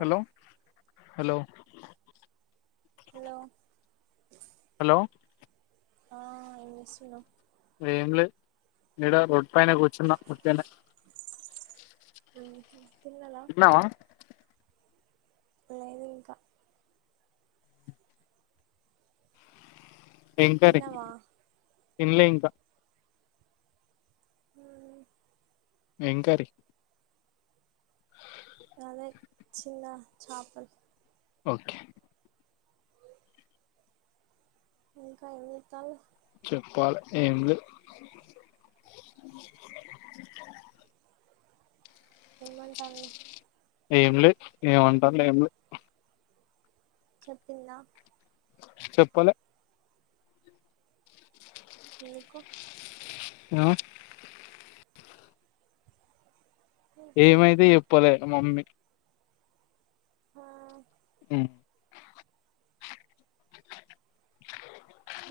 Hello hello hello hello ఆ ఏం జెస్తున్నవ్ ఏం లేద్ మీడ రోడ్డు పైన కూర్చున్నా ఉట్టిగానే ఉహు తిన్నలా లేదు ఇంకా ఏం కర్రీ? తిన్నావా తిన్లే ఇంక ఆ ఏం కర్రీ అదే చిన్న చాపల్ ఓకే ఇంకా ఏం జేతలు చెప్పాలె ఏం లేవ్ ఏమంటంది ఏం లేద్ ఏమంటంది ఏం లేద్ చెప్పిందా చెప్పలే ఎందుకు ఏమో ఉహు ఏమైతే చెప్పలే మమ్మీ హా ఆ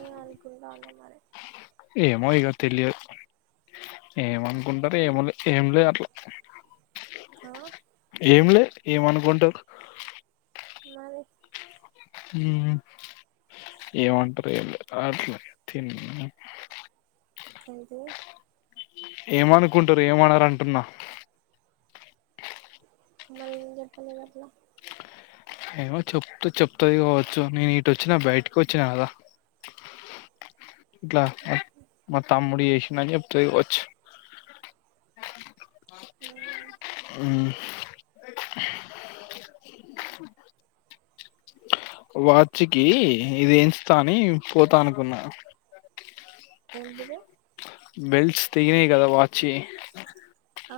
ఏమనుకుంటాళ్ళు మరీ ఏమో ఇక తెలియదు ఏమనుకుంటరు ఏమో లే ఏం లేదు అట్లా ఆ ఏంలే ఏమనుకుంటరు మరి ఉ ఉ ఏ వంటరో ఏమే ఆ ఆ తిన్న ఎంటి ఏమనుకుంటురు ఏమనరు అంటున్నా మళ్ నేన్ చెప్పలేద్ అట్ల ఏమో చెప్త చెప్తుది కావచ్చు నేను ఇటు వచ్చినా బయటికి వచ్చినా కదా ఇట్లా మా తమ్ముడి ఎసిన చెప్తతి కావచ్చు ఆ, అ వాచ్కి ఇదించుతా అని పోతా అనుకున్నా ఎంటిది బెల్ట్స్ తెగినయి కదా వాచ్ యి ఆ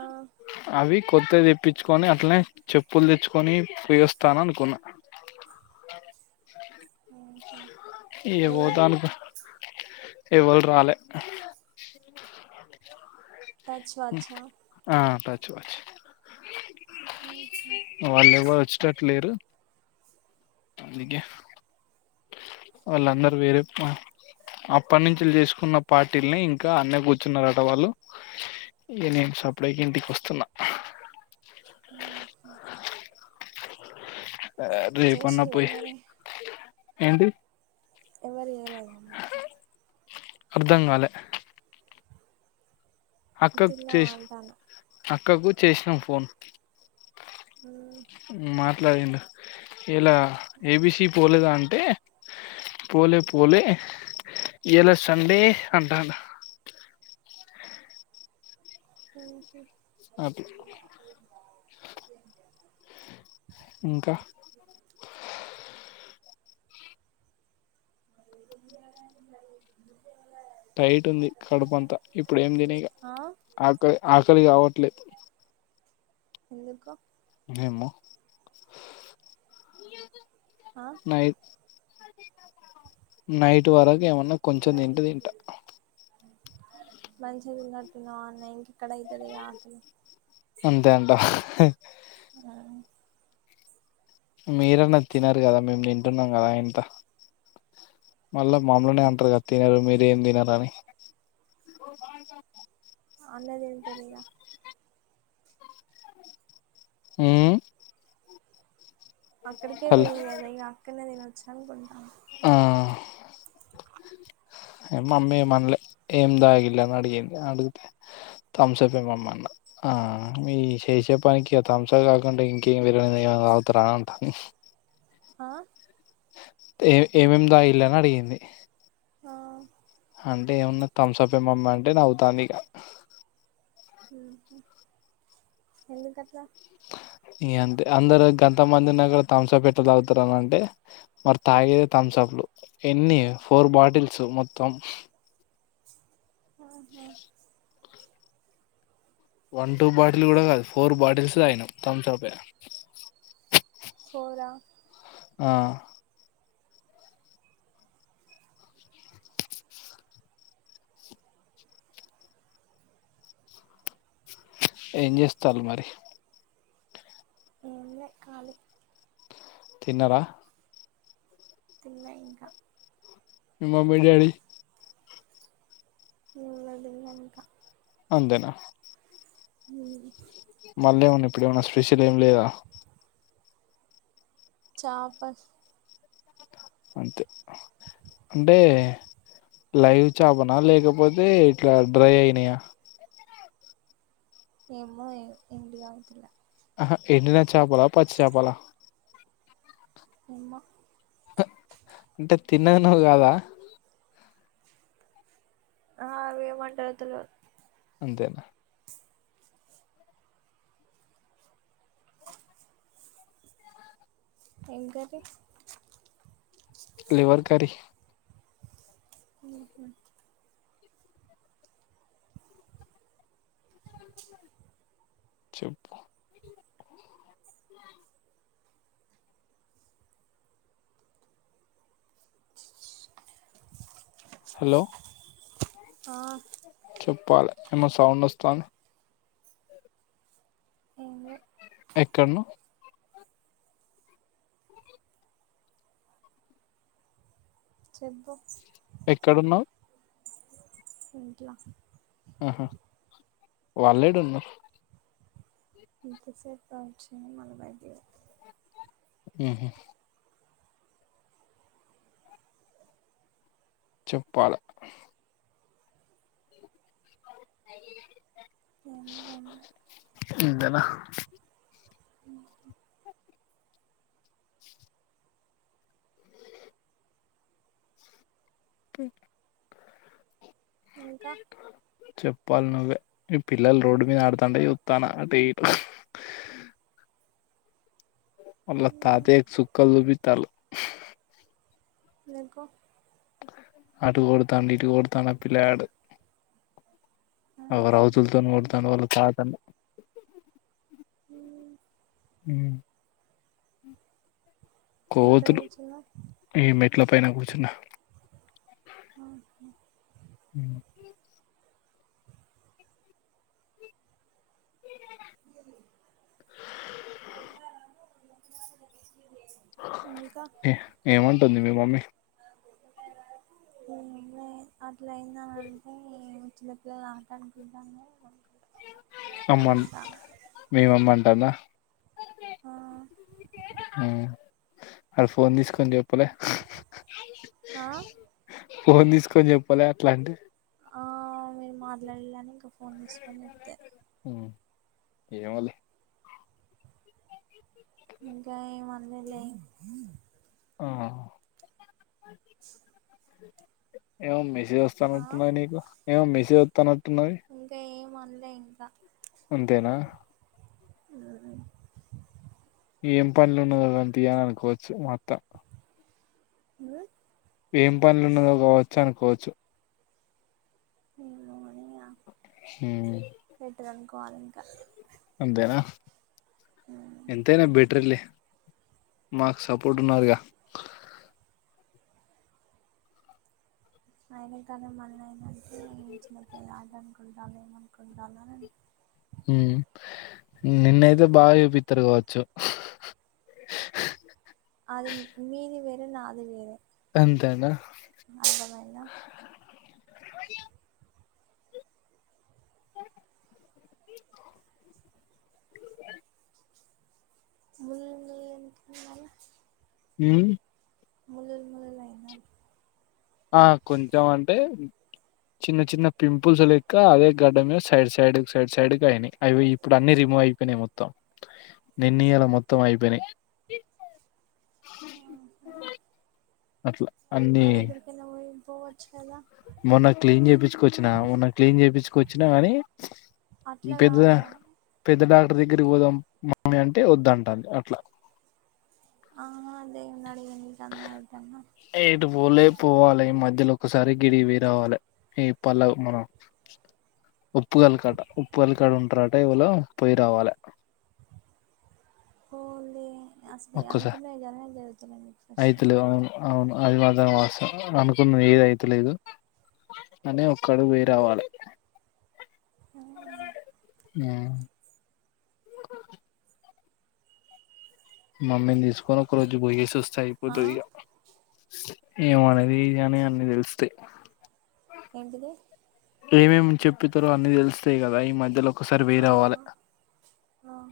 అవి కొత్తవి తెప్పించుకొని అట్లనే చెప్పులు తెచ్చుకొని పోయొస్తాననుకున్నా ఉహు ఇగ ఏది పోతా అనుకున్నా ఎవ్వల్రాలే టచ్ వాచా ఆ పచ్ వచ్చ ఉహు వాళ్ళు ఎవ్వరు వచ్చేటట్ లేరు అందుకే వాళ్ళ అందర్ వేరే పన్ అప్పట్నుంచి చేసుకున్న పార్టీల్నే ఇంకా అన్నే కూర్చున్న అటవాళ్ళు ఇగ నేన సప్పుడెక ఇంటికి వస్తున్నా అ హా అ రే పన్న చేసిల్లా పోయి మరి ఏంటి ఎవరియ్యలేదా అర్ధంకాలే అక్కకు తిన్నావా చేస్ అంటానా అక్కకు చేసినం ఫోన్ ఉ అట్లాదండి ఇలా ఏబిసీ పోలేదా అంటే పోలే పోలే ఇలా సండే అంటాండు ఉహూ అట్ల ఇంకా [inaudible] టైట్ ఉంది కడుపు అంతా ఇప్పుడు ఏం తినఇగ ఆ ఆకల్ ఆకలి కావట్లేదు ఎందుకు యమ్మో ఆ నైట్ నైట్ వరకు ఏమన్నా కొంచెం తింటే తింటా మంచిదిన్నట్టున్నా అన్నా ఇంకా కడ ఇదదిగా ఆకలి హ ఆ మీరన్న తినరు కదా మేము తింటున్నాం కదా ఇంత మళ్ళా మమ్ములనే అందుకే అంటారుగా తినరు మీరేం తినరని అన్నదింటదిగ మ్ అక్కడికే వెళ్ళి కదా ఇగ అక్కడనే తినొచ్చ అనుకుంటా. ఆ ఏ మమ్మీ ఏమనలే ఏం తగిళ్ళని అడిగింది. అడిగితే తంసపే మమ్మీ అన్న. ఆ మీ ఇ చేసే పనికి ఆ తంసప్ కాకుంటే ఇంకేమిర ఇ ఏమన్న తాగుతారా అంటాంది. ఆ ఏ ఏమేమి తాగిళ్ళని అడిగింది. ఆ అంటే ఏమన్న థమ్సప్ ఏ మమ్మీ అంటే నవ్వుతాంది ఇగ మ్ హు ఎందుకట్ల? ఇగ అంతే అందరు గంతమంది ఉన్నా కూడ తంసప్ ఎట్ల తాగుతారననంటే, మరి తా అయు తంసప్ లు ఎన్ని ఫోర్ బాటిల్స్ మొత్తం ఆహా వన్ టూ బాటిల్ కూడ కాదు. ఫోర్ బాటిల్స్ తాగినాము తంసపె ఫోర ఆ ఏం చేస్తాల్ మరి ఏం లే ఖాళీ. తిన్నార? తిన్ల ఇంకా మమ్మీ డాడీ ఎవ్వరు తిన్ల ఇంకా అందెనా మ్ మల్లేమన్న ఇప్పుడేమన్న స్పెషల్ ఏం లేదా చాపస్ అంతె. అంటే, లైవ్ చాపనా లేకపోతే ఇట్ల డ్రై అయినయా? ఏమో ఎండిదాంతుల ఆహ ఎండిన చాపలా పచ్చి చాపల? ఏమో అంటే తిన్నది నువ్వు కాద? ఆ అవేమంటారో తెల్వద్ అంతేనా ఏం కర్రి? లివర్ కర్రీ మ్హు చెప్పు హలో ఆ పోలే ఏమో సౌండ్ వస్తంది ఏం లె ఎక్కడను చెప్పు ఎక్కడున్నావు ఇంట్ల ఆహా వాళ్ళేడున్నారు ఇంతసేపు రావచ్చు కానీ మల్లా బయటికి పోయింది ఆహా చెప్పాల ఏం లే ఏం లే ఇంతనా అ ఆ ఇంకా చెప్పాల నువ్వే ఈ పిల్లలు రోడ్డు మీద ఆడుతాంట చుత్తాన అటు ఇటు వాళ్ల తాతయ్యకు చుక్కలు చూపితల్లు నీకో అటు కొడుతండు ఇటు కొడుతాండు ఆ పిలగాడు అగో రౌతుల తోటి కొడతండు వాళ్ల తాతను అ ఉమ్ ఎక్కడ కోతులు కూర్చున్నావ్ ఈ మెట్ల పైన కూర్ ర్చున్న హా ఇంకా ఏమంటుంది మీ మమ్మీ ఏం లే అట్లా అయిందంటే చిన్నపిల్లలు ఆటను కుంటాన్లా అమ్మను మీ మమ్మి అంటుందా ఆ ఆ అ ఫోన్ తీసుకొని చెప్పలే ఆ ఫోన్ తీసుకొని చెప్పలే అట్లంటే ఆ మీరు మాట్లాడలే అని ఇంకా ఫోన్ తీసుకొని చెప్తది ఉమ్, ఏమోలే ఇంకా ఏం అనలేదులే ఆ ఏమో మెసేజ్ ఆ వస్తానట్టున్నాది నీకు ఏమో మెసేజ్ వస్తానట్ ఇంకా ఏం అనలే ఇంకా అంతేనా ఆ ఏం పనిల ఉన్నదో కానీ తీ అనుకోవచ్చు మా అత్త హ ఏం పనిలన్నదో కావచ్చు అనుకోవచ్చు నేను హ ఇది అనుకోవాలి ఇంకా అంతేనా ఎంతైనా బెటర్ లే మాకు సపోర్ట్ ఉన్నారుగా అయినా కానీ మళ్ళ అయినంటే ఏ చిన్నప్పుల్లాట అనుకుంటల్ల ఏమనుకుంటాల్లు అని నిన్నయితే బాగ చూపిస్తారు కావచ్చు అంటే నాది వేరే అంతేన అర్థమైందా [unintelligible] హు ముల్లులు ముల్లులు అయినా ఆ కొంచెం అంటే చిన్న చిన్న పింపుల్స్ లెక్క అదే గడ్డ మీద సైడ్ సైడ్ సైడ్ సైడ్ కు అయినాయి అవి ఇప్పుడు అన్ని రి అయిపోయినాయి మొత్తం నిన్న ఇయాల మొత్తం అయిపోయినాయి అది అట్ల అన్ని వెళ్లిపోవచ్చు కదా మొన్న క్లీన్ చేపిచుకొచ్చిన మొన్న క్లీన్ చేపించుకొచ్చిన అని వచ్చినా కానీ అట్లా పెద్ద కాదు పెద్ద డాక్టర్ దగ్గరకి పోదాం పోదామంటే వద్దంటాంది అట్ల ఆ దేవుని అడిగింది తన్నాయి తన్న ఎటు పోలే పోవాలి మధ్యలో ఒకసారి గిడికి పొయ్యి రావాలి పోవాలి మధ్యలోమధ్యలో ఒకసారి గిడి వీ రావాలి ఈ పల్వ్ మనం ఉప్పుగల్ [unintelligible] ఉప్పు కలికాడ ఉంటారట ఇవళ పొయ్య రావలే అసలు ఒక్కసారి అనుకున్నా జాల జరుగుతున్నాండి ఫస్ అయితలేదు అవును అవును అది మాత్రం వాస్తవం అనుకున్నది ఏదీ అయిత లేదు [unintelligible] ఒక్క అడుగు పోయి రావలే అవును ఆ మమ్మీని తీసుకొని ఒక రోజు పోయేసి వస్తే ఆ అయిపోతది ఇగ ఏమన్నది గాని అని తెలుస్తాయి ఏంటిది ఏమేమి చెప్తారో అన్ని తెలుస్తాయి కదా ఈ మధ్యలో ఒకసారి పొయ్యి ఆ రావలే ఆహా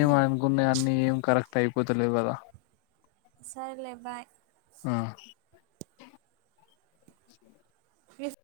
ఎం అనుకున్నా అన్నీ ఏం కరెక్ట్ అయిపోతలేవు కదా సర్లే బాయ్ ఆ మి